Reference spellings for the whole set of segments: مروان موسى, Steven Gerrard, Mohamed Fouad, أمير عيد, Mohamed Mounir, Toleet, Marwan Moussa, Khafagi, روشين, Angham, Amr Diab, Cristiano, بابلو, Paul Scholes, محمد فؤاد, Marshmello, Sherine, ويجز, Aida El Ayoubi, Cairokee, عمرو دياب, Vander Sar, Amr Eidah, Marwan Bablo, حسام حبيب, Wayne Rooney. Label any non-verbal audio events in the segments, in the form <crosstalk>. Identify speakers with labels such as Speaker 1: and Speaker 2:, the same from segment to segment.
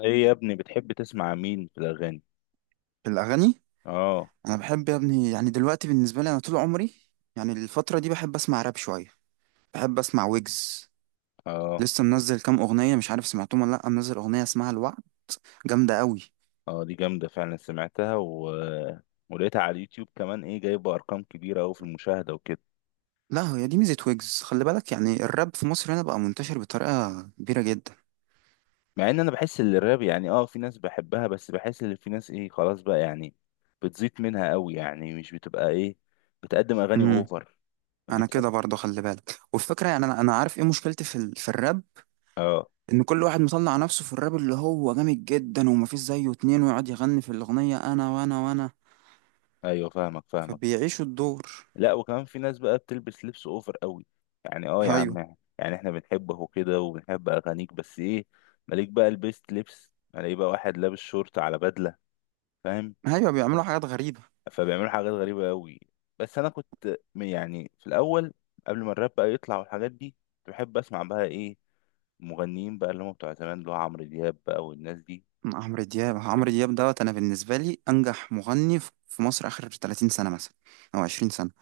Speaker 1: ايه يا ابني بتحب تسمع مين في الاغاني؟
Speaker 2: الأغاني.
Speaker 1: اه.
Speaker 2: أنا بحب يا ابني، يعني دلوقتي بالنسبة لي، أنا طول عمري يعني الفترة دي بحب أسمع راب شوية، بحب أسمع ويجز.
Speaker 1: اه
Speaker 2: لسه منزل كام أغنية، مش عارف سمعتهم ولا لأ، منزل أغنية اسمها الوعد، جامدة قوي.
Speaker 1: اه دي جامده فعلا سمعتها ولقيتها على اليوتيوب كمان، ايه جايبه ارقام كبيره قوي في المشاهده وكده.
Speaker 2: لا، هي دي ميزة ويجز، خلي بالك، يعني الراب في مصر هنا بقى منتشر بطريقة كبيرة جدا.
Speaker 1: مع ان انا بحس ان الراب يعني في ناس بحبها، بس بحس ان في ناس ايه، خلاص بقى يعني بتزيط منها قوي، يعني مش بتبقى ايه، بتقدم اغاني
Speaker 2: امم
Speaker 1: اوفر.
Speaker 2: أنا
Speaker 1: بتح...
Speaker 2: كده برضه، خلي بالك، والفكرة يعني أنا عارف إيه مشكلتي في الراب.
Speaker 1: اه.
Speaker 2: إن كل واحد مطلع نفسه في الراب اللي هو جامد جدا ومفيش زيه اتنين، ويقعد يغني في الأغنية أنا وأنا وأنا،
Speaker 1: ايوه فاهمك فاهمك.
Speaker 2: فبيعيشوا الدور.
Speaker 1: لا وكمان في ناس بقى بتلبس لبس اوفر قوي، يعني اه يا عم،
Speaker 2: ايوه،
Speaker 1: يعني احنا بنحبه وكده وبنحب اغانيك، بس ايه مالك بقى لبست لبس؟ الاقي بقى واحد لابس شورت على بدله، فاهم؟
Speaker 2: ايوه بيعملوا حاجات غريبه.
Speaker 1: فبيعملوا حاجات غريبه قوي. بس انا كنت يعني في الاول، قبل ما الراب بقى يطلع والحاجات دي، كنت بحب اسمع بقى ايه، مغنيين بقى اللي هم بتوع زمان، اللي هو عمرو دياب بقى والناس دي.
Speaker 2: عمرو دياب عمرو
Speaker 1: بت-
Speaker 2: دياب دوت، انا بالنسبه لي انجح مغني في مصر اخر 30 سنه مثلا، او 20 سنه.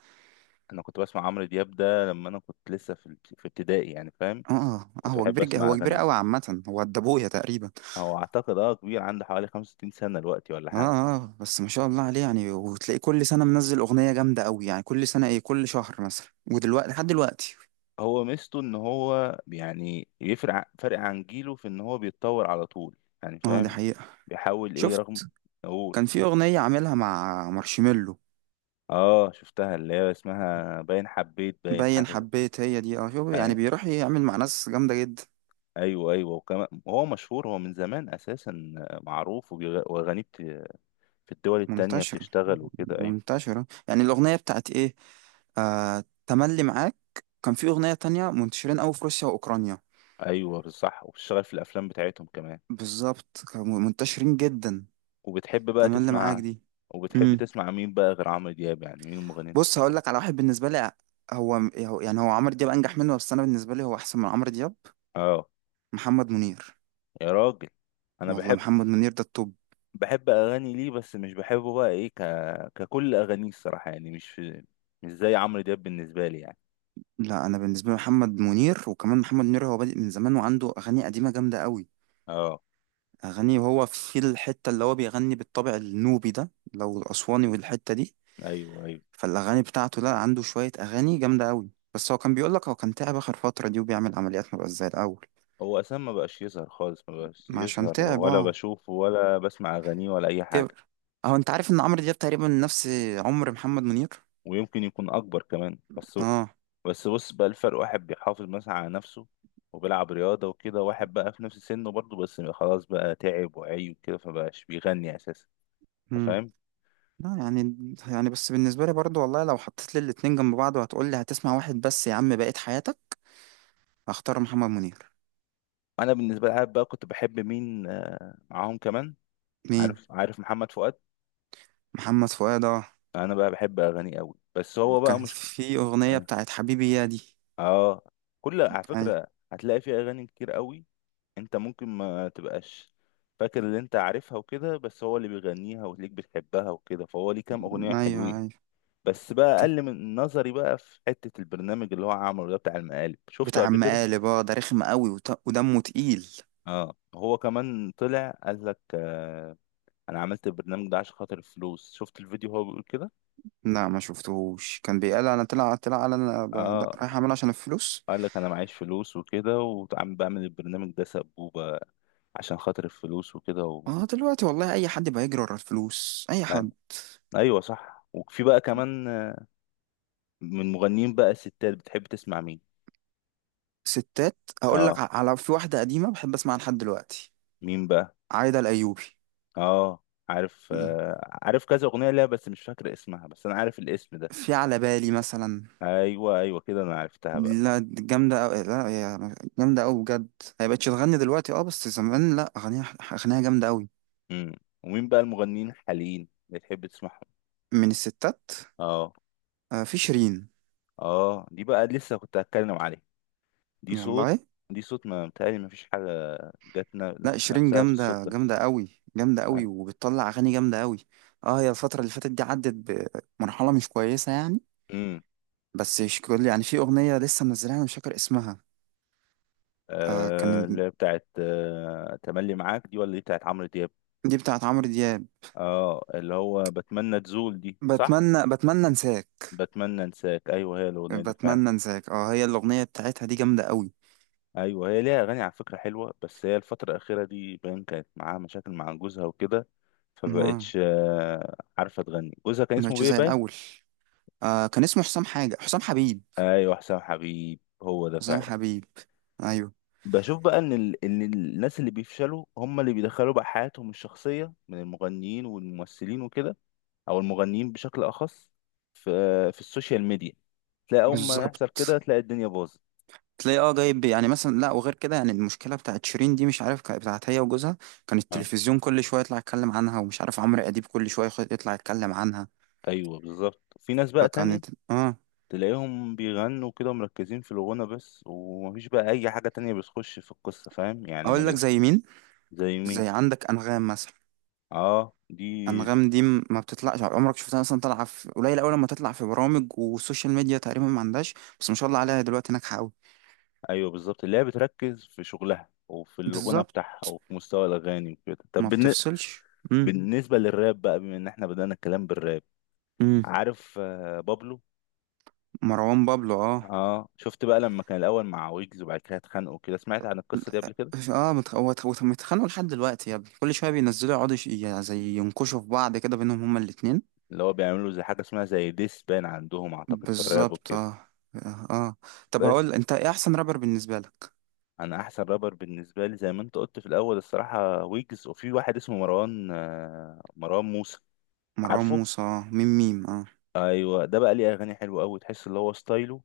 Speaker 1: انا كنت بسمع عمرو دياب ده لما انا كنت لسه في ابتدائي، يعني فاهم؟
Speaker 2: اه، اه
Speaker 1: كنت بحب اسمع
Speaker 2: هو كبير
Speaker 1: اغانيه.
Speaker 2: قوي، عامه هو قد ابويا تقريبا.
Speaker 1: هو اعتقد اه كبير، عنده حوالي 65 سنة دلوقتي ولا
Speaker 2: اه،
Speaker 1: حاجة.
Speaker 2: اه بس ما شاء الله عليه، يعني وتلاقيه كل سنه منزل اغنيه جامده قوي، يعني كل سنه، ايه، كل شهر مثلا، ودلوقتي لحد دلوقتي.
Speaker 1: هو ميزته ان هو يعني فرق عن جيله في ان هو بيتطور على طول، يعني
Speaker 2: اه دي
Speaker 1: فاهم؟
Speaker 2: حقيقه.
Speaker 1: بيحاول ايه رغم،
Speaker 2: شفت،
Speaker 1: اقول.
Speaker 2: كان في اغنيه عاملها مع مارشميلو،
Speaker 1: اه شفتها، اللي هي اسمها باين حبيت، باين
Speaker 2: باين
Speaker 1: حاجة
Speaker 2: حبيت، هي دي، اه شوف، يعني
Speaker 1: أي-
Speaker 2: بيروح يعمل مع ناس جامده جدا.
Speaker 1: ايوه ايوه، وكمان هو مشهور، هو من زمان اساسا معروف واغانيه في الدول التانية
Speaker 2: منتشرة،
Speaker 1: بتشتغل وكده. ايوه
Speaker 2: منتشرة، يعني الأغنية بتاعت إيه، آه، تملي معاك. كان في أغنية تانية منتشرين أوي في روسيا وأوكرانيا.
Speaker 1: ايوه بالصح، وبتشتغل في الافلام بتاعتهم كمان.
Speaker 2: بالظبط، كانوا منتشرين جدا.
Speaker 1: وبتحب بقى
Speaker 2: تملي معاك
Speaker 1: تسمع،
Speaker 2: دي.
Speaker 1: وبتحب
Speaker 2: امم
Speaker 1: تسمع مين بقى غير عمرو دياب؟ يعني مين المغني انت
Speaker 2: بص،
Speaker 1: بتحبه؟
Speaker 2: هقول لك على واحد. بالنسبة لي يعني هو عمرو دياب أنجح منه، بس أنا بالنسبة لي هو أحسن من عمرو دياب.
Speaker 1: اه.
Speaker 2: محمد منير.
Speaker 1: يا راجل، انا
Speaker 2: والله
Speaker 1: بحب،
Speaker 2: محمد منير ده التوب.
Speaker 1: بحب اغاني ليه، بس مش بحبه بقى ايه ككل اغانيه الصراحه، يعني مش مش زي عمرو دياب بالنسبه لي يعني.
Speaker 2: لا، أنا بالنسبة لي محمد منير، وكمان محمد منير هو بادئ من زمان وعنده أغاني قديمة جامدة أوي.
Speaker 1: اه.
Speaker 2: أغاني، وهو في الحتة اللي هو بيغني بالطابع النوبي ده، لو الأسواني والحتة دي،
Speaker 1: ايوه ايوه.
Speaker 2: فالأغاني بتاعته، لا عنده شوية أغاني جامدة أوي، بس هو كان بيقولك هو كان تعب آخر فترة دي، وبيعمل عمليات، مبقاش زي الأول.
Speaker 1: هو اساسا ما بقاش يظهر خالص، ما بقاش
Speaker 2: ما عشان
Speaker 1: يظهر
Speaker 2: تعب،
Speaker 1: ولا
Speaker 2: اه
Speaker 1: بشوفه ولا بسمع اغانيه ولا اي حاجه.
Speaker 2: كبر. أهو، أنت عارف إن عمرو دياب تقريبا نفس عمر محمد منير.
Speaker 1: ويمكن يكون اكبر كمان، بس
Speaker 2: اه.
Speaker 1: بس بص بقى الفرق، واحد بيحافظ مثلا على نفسه وبيلعب رياضة وكده، واحد بقى في نفس سنه برضه بس خلاص بقى تعب وعي وكده فبقاش بيغني أساسا. أنت
Speaker 2: مم.
Speaker 1: فاهم؟
Speaker 2: لا يعني، يعني بس بالنسبة لي برضو والله، لو حطيت لي الاتنين جنب بعض وهتقول لي هتسمع واحد بس يا عم بقيت حياتك، هختار محمد منير.
Speaker 1: أنا بالنسبة لي، عارف بقى كنت بحب مين آه، معاهم كمان؟
Speaker 2: مين؟
Speaker 1: عارف؟ عارف محمد فؤاد؟
Speaker 2: محمد فؤاد، اه.
Speaker 1: أنا بقى بحب أغانيه أوي، بس هو بقى
Speaker 2: كان
Speaker 1: مش
Speaker 2: في أغنية
Speaker 1: آه.
Speaker 2: بتاعت حبيبي يا دي.
Speaker 1: آه. كل على
Speaker 2: ايوه.
Speaker 1: فكرة هتلاقي فيه أغاني كتير أوي. أنت ممكن ما تبقاش فاكر اللي أنت عارفها وكده، بس هو اللي بيغنيها وتلاقيك بتحبها وكده، فهو ليه كام أغنية
Speaker 2: ايوه،
Speaker 1: حلوين.
Speaker 2: ايوه
Speaker 1: بس بقى اقل من نظري بقى في حتة البرنامج اللي هو عمله ده، بتاع المقالب، شفته
Speaker 2: بتاع
Speaker 1: قبل كده؟
Speaker 2: مقالب، اه ده رخم قوي ودمه تقيل.
Speaker 1: اه هو كمان طلع قال لك آه، انا عملت البرنامج ده عشان خاطر الفلوس. شفت الفيديو هو بيقول كده؟
Speaker 2: لا ما شفتهوش، كان بيقال انا طلع، طلع قال
Speaker 1: اه،
Speaker 2: رايح اعمل عشان الفلوس.
Speaker 1: قال لك انا معيش فلوس وكده، وعم بعمل البرنامج ده سبوبة عشان خاطر الفلوس وكده.
Speaker 2: اه دلوقتي والله اي حد بيجري ورا الفلوس، اي
Speaker 1: آه.
Speaker 2: حد.
Speaker 1: ايوه صح. وفي بقى كمان آه، من مغنيين بقى ستات، بتحب تسمع مين؟
Speaker 2: ستات، هقول لك
Speaker 1: اه.
Speaker 2: على في واحده قديمه بحب اسمعها لحد دلوقتي.
Speaker 1: مين بقى؟
Speaker 2: عايده الايوبي.
Speaker 1: اه عارف، آه عارف كذا اغنية ليها بس مش فاكر اسمها، بس انا عارف الاسم ده.
Speaker 2: في على بالي مثلا.
Speaker 1: ايوه ايوه كده انا عرفتها بقى.
Speaker 2: لا دي جامده أوي، لا هي جامده أوي بجد. هي بقتش تغني دلوقتي اه، بس زمان لا اغانيها، اغانيها جامده أوي.
Speaker 1: امم. ومين بقى المغنيين الحاليين اللي تحب تسمعهم؟
Speaker 2: من الستات
Speaker 1: اه.
Speaker 2: آه، في شيرين.
Speaker 1: اه دي بقى لسه كنت هتكلم عليها. دي صوت،
Speaker 2: والله،
Speaker 1: دي صوت ما متهيألي ما فيش حاجة جت
Speaker 2: لا شيرين
Speaker 1: نفسها في الصوت
Speaker 2: جامدة،
Speaker 1: ده.
Speaker 2: جامدة قوي. جامدة قوي وبتطلع أغاني جامدة قوي. اه هي الفترة اللي فاتت دي عدت بمرحلة مش كويسة يعني.
Speaker 1: امم.
Speaker 2: بس شكل يعني، في أغنية لسه منزلها أنا مش فاكر اسمها. آه
Speaker 1: آه
Speaker 2: كان،
Speaker 1: اللي هي بتاعت آه تملي معاك دي، ولا دي بتاعت عمرو دياب؟
Speaker 2: دي بتاعت عمرو دياب.
Speaker 1: اه اللي هو بتمنى تزول دي، صح؟
Speaker 2: بتمنى، بتمنى انساك.
Speaker 1: بتمنى انساك، ايوه هي الاغنية دي فعلا.
Speaker 2: بتمنى انساك اه، هي الأغنية بتاعتها دي جامدة قوي.
Speaker 1: ايوه هي ليها اغاني على فكرة حلوة، بس هي الفترة الأخيرة دي باين كانت معاها مشاكل مع جوزها وكده
Speaker 2: اه،
Speaker 1: فبقتش آه، عارفه تغني. جوزها كان اسمه
Speaker 2: مبقتش
Speaker 1: بيه
Speaker 2: زي
Speaker 1: باين.
Speaker 2: الأول. آه، كان اسمه حسام، حاجة حسام حبيب.
Speaker 1: ايوه حسام حبيب هو ده
Speaker 2: حسام
Speaker 1: فعلا.
Speaker 2: حبيب، أيوه.
Speaker 1: بشوف بقى ان ان الناس اللي بيفشلوا هم اللي بيدخلوا بقى حياتهم الشخصيه، من المغنيين والممثلين وكده، او المغنيين بشكل اخص، في في السوشيال ميديا، تلاقي اول ما يحصل كده
Speaker 2: بالظبط،
Speaker 1: تلاقي الدنيا باظت.
Speaker 2: تلاقي اه جايب، يعني مثلا، لا وغير كده يعني، المشكله بتاعت شيرين دي، مش عارف كانت بتاعت هي وجوزها، كان
Speaker 1: آه.
Speaker 2: التلفزيون كل شويه يطلع يتكلم عنها، ومش عارف عمرو اديب كل شويه يطلع يتكلم عنها.
Speaker 1: ايوه بالظبط. في ناس بقى تانية
Speaker 2: فكانت، اه.
Speaker 1: تلاقيهم بيغنوا كده مركزين في الغنى بس، ومفيش بقى اي حاجه تانية بتخش في القصه، فاهم يعني؟ ما
Speaker 2: اقول لك
Speaker 1: بيدخل.
Speaker 2: زي مين،
Speaker 1: زي مين؟
Speaker 2: زي عندك انغام مثلا.
Speaker 1: اه دي
Speaker 2: انغام دي ما بتطلعش، عمرك شفتها مثلا طالعه في قليل، اول لما تطلع في برامج والسوشيال ميديا تقريبا ما عندهاش، بس ما شاء الله عليها دلوقتي ناجحه قوي.
Speaker 1: ايوه بالظبط اللي هي بتركز في شغلها وفي الغنى
Speaker 2: بالظبط،
Speaker 1: بتاعها وفي مستوى الاغاني وكده. طب
Speaker 2: ما بتفصلش. امم
Speaker 1: بالنسبه للراب بقى، بما ان احنا بدانا الكلام بالراب،
Speaker 2: امم
Speaker 1: عارف آه، بابلو؟
Speaker 2: مروان بابلو، اه.
Speaker 1: اه شفت بقى لما كان الاول مع ويجز وبعد كده اتخانقوا كده؟ سمعت عن القصه دي قبل كده؟
Speaker 2: اه هو متخانقوا لحد دلوقتي يا ابني، كل شويه بينزلوا يقعدوا يعني زي ينكشوا في بعض كده بينهم هما الاتنين.
Speaker 1: اللي هو بيعملوا زي حاجه اسمها زي ديس بان عندهم اعتقد في الراب
Speaker 2: بالظبط
Speaker 1: وكده.
Speaker 2: اه. اه، طب
Speaker 1: بس
Speaker 2: هقول، انت ايه احسن رابر بالنسبه لك؟
Speaker 1: انا احسن رابر بالنسبه لي، زي ما انت قلت في الاول الصراحه، ويجز، وفي واحد اسمه مروان آه، مروان موسى.
Speaker 2: مروان
Speaker 1: عارفه؟
Speaker 2: موسى، آه. ميم ميم، اه،
Speaker 1: ايوه ده بقى ليه اغاني حلوه قوي، تحس اللي هو ستايله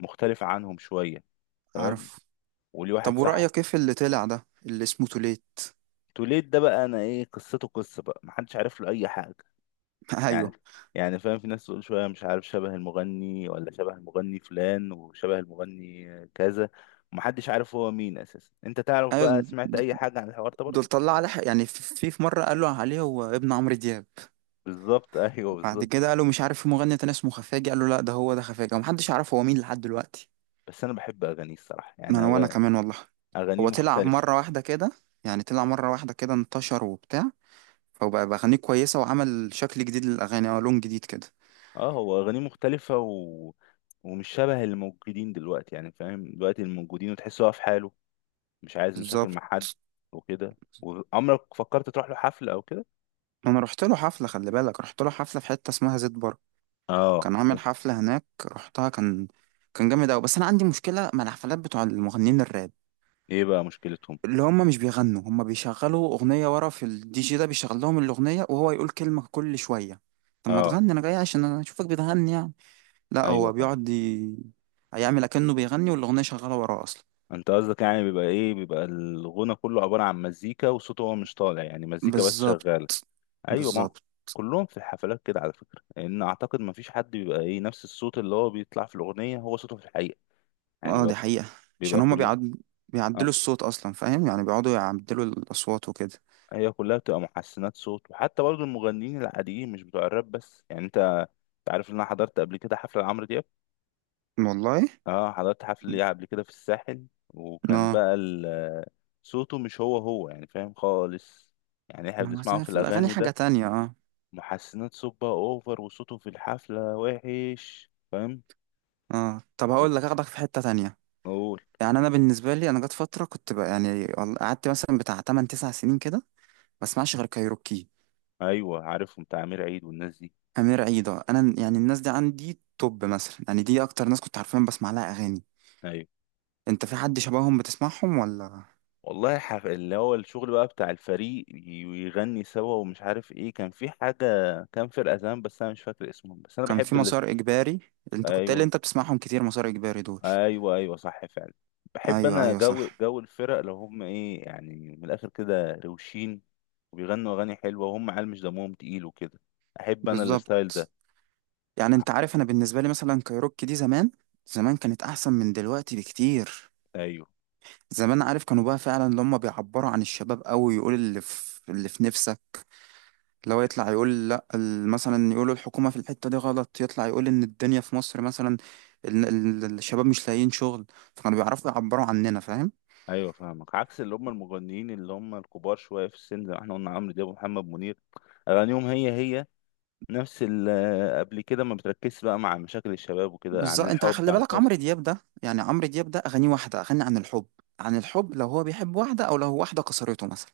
Speaker 1: مختلف عنهم شويه، تمام.
Speaker 2: عارف.
Speaker 1: وليه
Speaker 2: طب
Speaker 1: واحد صاحبي.
Speaker 2: ورأيك ايه في اللي طلع ده اللي اسمه توليت؟
Speaker 1: توليد ده بقى انا ايه قصته؟ قصه بقى محدش عارف له اي حاجه
Speaker 2: <laughs>
Speaker 1: يعني،
Speaker 2: ايوه.
Speaker 1: يعني فاهم؟ في ناس تقول شويه مش عارف شبه المغني ولا شبه المغني فلان وشبه المغني كذا. محدش عارف هو مين اساسا. انت تعرف
Speaker 2: ايوه،
Speaker 1: بقى، سمعت اي حاجه عن الحوار ده
Speaker 2: دول
Speaker 1: برضه؟
Speaker 2: طلع عليه يعني في مره قالوا عليه هو ابن عمرو دياب.
Speaker 1: بالظبط. <laughs> ايوه
Speaker 2: بعد
Speaker 1: بالظبط.
Speaker 2: كده قالوا مش عارف في مغني تاني اسمه خفاجي، قالوا لا ده هو ده خفاجي، ومحدش عارف هو مين لحد دلوقتي.
Speaker 1: بس انا بحب اغانيه الصراحه،
Speaker 2: ما انا، وانا كمان والله،
Speaker 1: اغانيه
Speaker 2: هو طلع
Speaker 1: مختلفه.
Speaker 2: مرة واحدة كده، يعني طلع مرة واحدة كده انتشر وبتاع، فبقى بأغانيه كويسة وعمل شكل جديد للأغاني، اه لون جديد كده.
Speaker 1: اه هو اغانيه مختلفه ومش شبه الموجودين دلوقتي، يعني فاهم دلوقتي الموجودين؟ وتحس هو في حاله، مش عايز مشاكل
Speaker 2: بالظبط،
Speaker 1: مع حد وكده. وعمرك فكرت تروح له حفلة او كده؟
Speaker 2: أنا رحت له حفلة، خلي بالك رحت له حفلة في حتة اسمها زيت بر،
Speaker 1: اه.
Speaker 2: كان عامل حفلة هناك رحتها، كان، كان جامد أوي، بس أنا عندي مشكلة مع الحفلات بتوع المغنيين الراب،
Speaker 1: ايه بقى مشكلتهم؟
Speaker 2: اللي هم مش بيغنوا، هم بيشغلوا أغنية ورا، في الدي جي ده بيشغل لهم الأغنية وهو يقول كلمة كل شوية، طب ما
Speaker 1: اه.
Speaker 2: تغني، أنا جاي عشان أنا أشوفك بتغني يعني. لا
Speaker 1: ايوه
Speaker 2: هو
Speaker 1: فاهم.
Speaker 2: بيقعد ي... هيعمل اكنه بيغني والاغنيه شغاله وراه اصلا.
Speaker 1: انت قصدك يعني بيبقى ايه، بيبقى الغنى كله عبارة عن مزيكا وصوته هو مش طالع، يعني مزيكا بس
Speaker 2: بالظبط،
Speaker 1: شغالة. ايوه ما
Speaker 2: بالظبط.
Speaker 1: كلهم في الحفلات كده على فكرة، لان اعتقد ما فيش حد بيبقى ايه، نفس الصوت اللي هو بيطلع في الاغنية هو صوته في الحقيقة. يعني
Speaker 2: اه
Speaker 1: بيبقى،
Speaker 2: دي حقيقه،
Speaker 1: بيبقى
Speaker 2: عشان هما
Speaker 1: كلها
Speaker 2: بيعدلوا
Speaker 1: اه،
Speaker 2: الصوت اصلا، فاهم يعني، بيقعدوا يعدلوا الاصوات وكده.
Speaker 1: هي كلها بتبقى محسنات صوت. وحتى برضو المغنيين العاديين، مش بتوع الراب بس، يعني انت عارف ان انا حضرت قبل كده حفلة لعمرو دياب؟
Speaker 2: والله،
Speaker 1: اه حضرت حفل ليه قبل كده في الساحل، وكان
Speaker 2: اه
Speaker 1: بقى صوته مش هو هو، يعني فاهم خالص؟ يعني احنا
Speaker 2: ما بس
Speaker 1: بنسمعه في
Speaker 2: في الاغاني
Speaker 1: الاغاني
Speaker 2: حاجه
Speaker 1: ده
Speaker 2: تانية، اه.
Speaker 1: محسنات صبة اوفر، وصوته في الحفلة وحش، فاهم؟
Speaker 2: اه طب هقول لك، اخدك في حته تانية.
Speaker 1: اقول.
Speaker 2: يعني انا بالنسبه لي، انا جت فتره كنت بقى يعني قعدت مثلا بتاع 8 9 سنين كده ما اسمعش غير كايروكي.
Speaker 1: ايوه عارفهم بتاع امير عيد والناس دي.
Speaker 2: امير عيده، انا يعني الناس دي عندي توب مثلا، يعني دي اكتر ناس كنت عارفين بسمع لها اغاني.
Speaker 1: ايوه
Speaker 2: انت في حد شبههم بتسمعهم ولا؟
Speaker 1: والله اللي هو الشغل بقى بتاع الفريق، ويغني سوا ومش عارف ايه، كان في حاجة كان فرقة زمان بس انا مش فاكر اسمهم، بس انا
Speaker 2: كان
Speaker 1: بحب
Speaker 2: في
Speaker 1: اللي.
Speaker 2: مسار اجباري، انت كنت قايل
Speaker 1: ايوه.
Speaker 2: انت بتسمعهم كتير، مسار اجباري دول.
Speaker 1: ايوه ايوه صح فعلا. بحب
Speaker 2: ايوه،
Speaker 1: انا
Speaker 2: ايوه
Speaker 1: جو،
Speaker 2: صح.
Speaker 1: جو الفرق لو هم ايه يعني، من الاخر كده روشين وبيغنوا اغاني حلوه وهم عيال مش دمهم تقيل وكده، احب انا الستايل
Speaker 2: بالظبط،
Speaker 1: ده.
Speaker 2: يعني انت عارف، انا بالنسبه لي مثلا كايروكي دي زمان، زمان كانت احسن من دلوقتي بكتير.
Speaker 1: ايوه
Speaker 2: زمان، عارف، كانوا بقى فعلا اللي هم بيعبروا عن الشباب قوي، يقول اللي في، اللي في نفسك، لو يطلع يقول لا، مثلا يقولوا الحكومه في الحته دي غلط، يطلع يقول ان الدنيا في مصر مثلا، ال- الشباب مش لاقيين شغل، فكانوا بيعرفوا يعبروا عننا فاهم.
Speaker 1: ايوه فاهمك، عكس اللي هم المغنيين اللي هم الكبار شويه في السن زي ما احنا قلنا، عمرو دياب ومحمد منير، اغانيهم هي هي نفس آه، قبل كده ما بتركزش بقى مع مشاكل الشباب وكده، عن
Speaker 2: بالظبط، انت
Speaker 1: الحب
Speaker 2: خلي
Speaker 1: عن
Speaker 2: بالك
Speaker 1: الحزن.
Speaker 2: عمرو دياب ده، يعني عمرو دياب ده اغانيه واحده، اغاني عن الحب، عن الحب لو هو بيحب واحده، او لو هو واحده كسرته مثلا،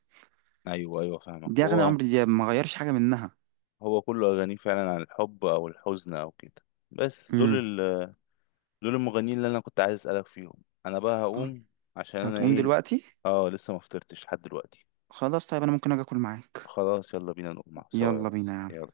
Speaker 1: ايوه ايوه فاهمك.
Speaker 2: دي اغاني
Speaker 1: هو
Speaker 2: عمرو دياب ما غيرش حاجه منها.
Speaker 1: هو كله اغانيه فعلا عن الحب او الحزن او كده. بس دول،
Speaker 2: امم،
Speaker 1: دول المغنيين اللي انا كنت عايز اسالك فيهم. انا بقى هقوم عشان انا
Speaker 2: هتقوم
Speaker 1: ايه.
Speaker 2: دلوقتي؟
Speaker 1: اه لسه ما فطرتش لحد دلوقتي.
Speaker 2: خلاص طيب، انا ممكن اجي اكل معاك.
Speaker 1: خلاص يلا بينا نقوم سوا يا
Speaker 2: يلا بينا
Speaker 1: ريس،
Speaker 2: يا عم.
Speaker 1: يلا.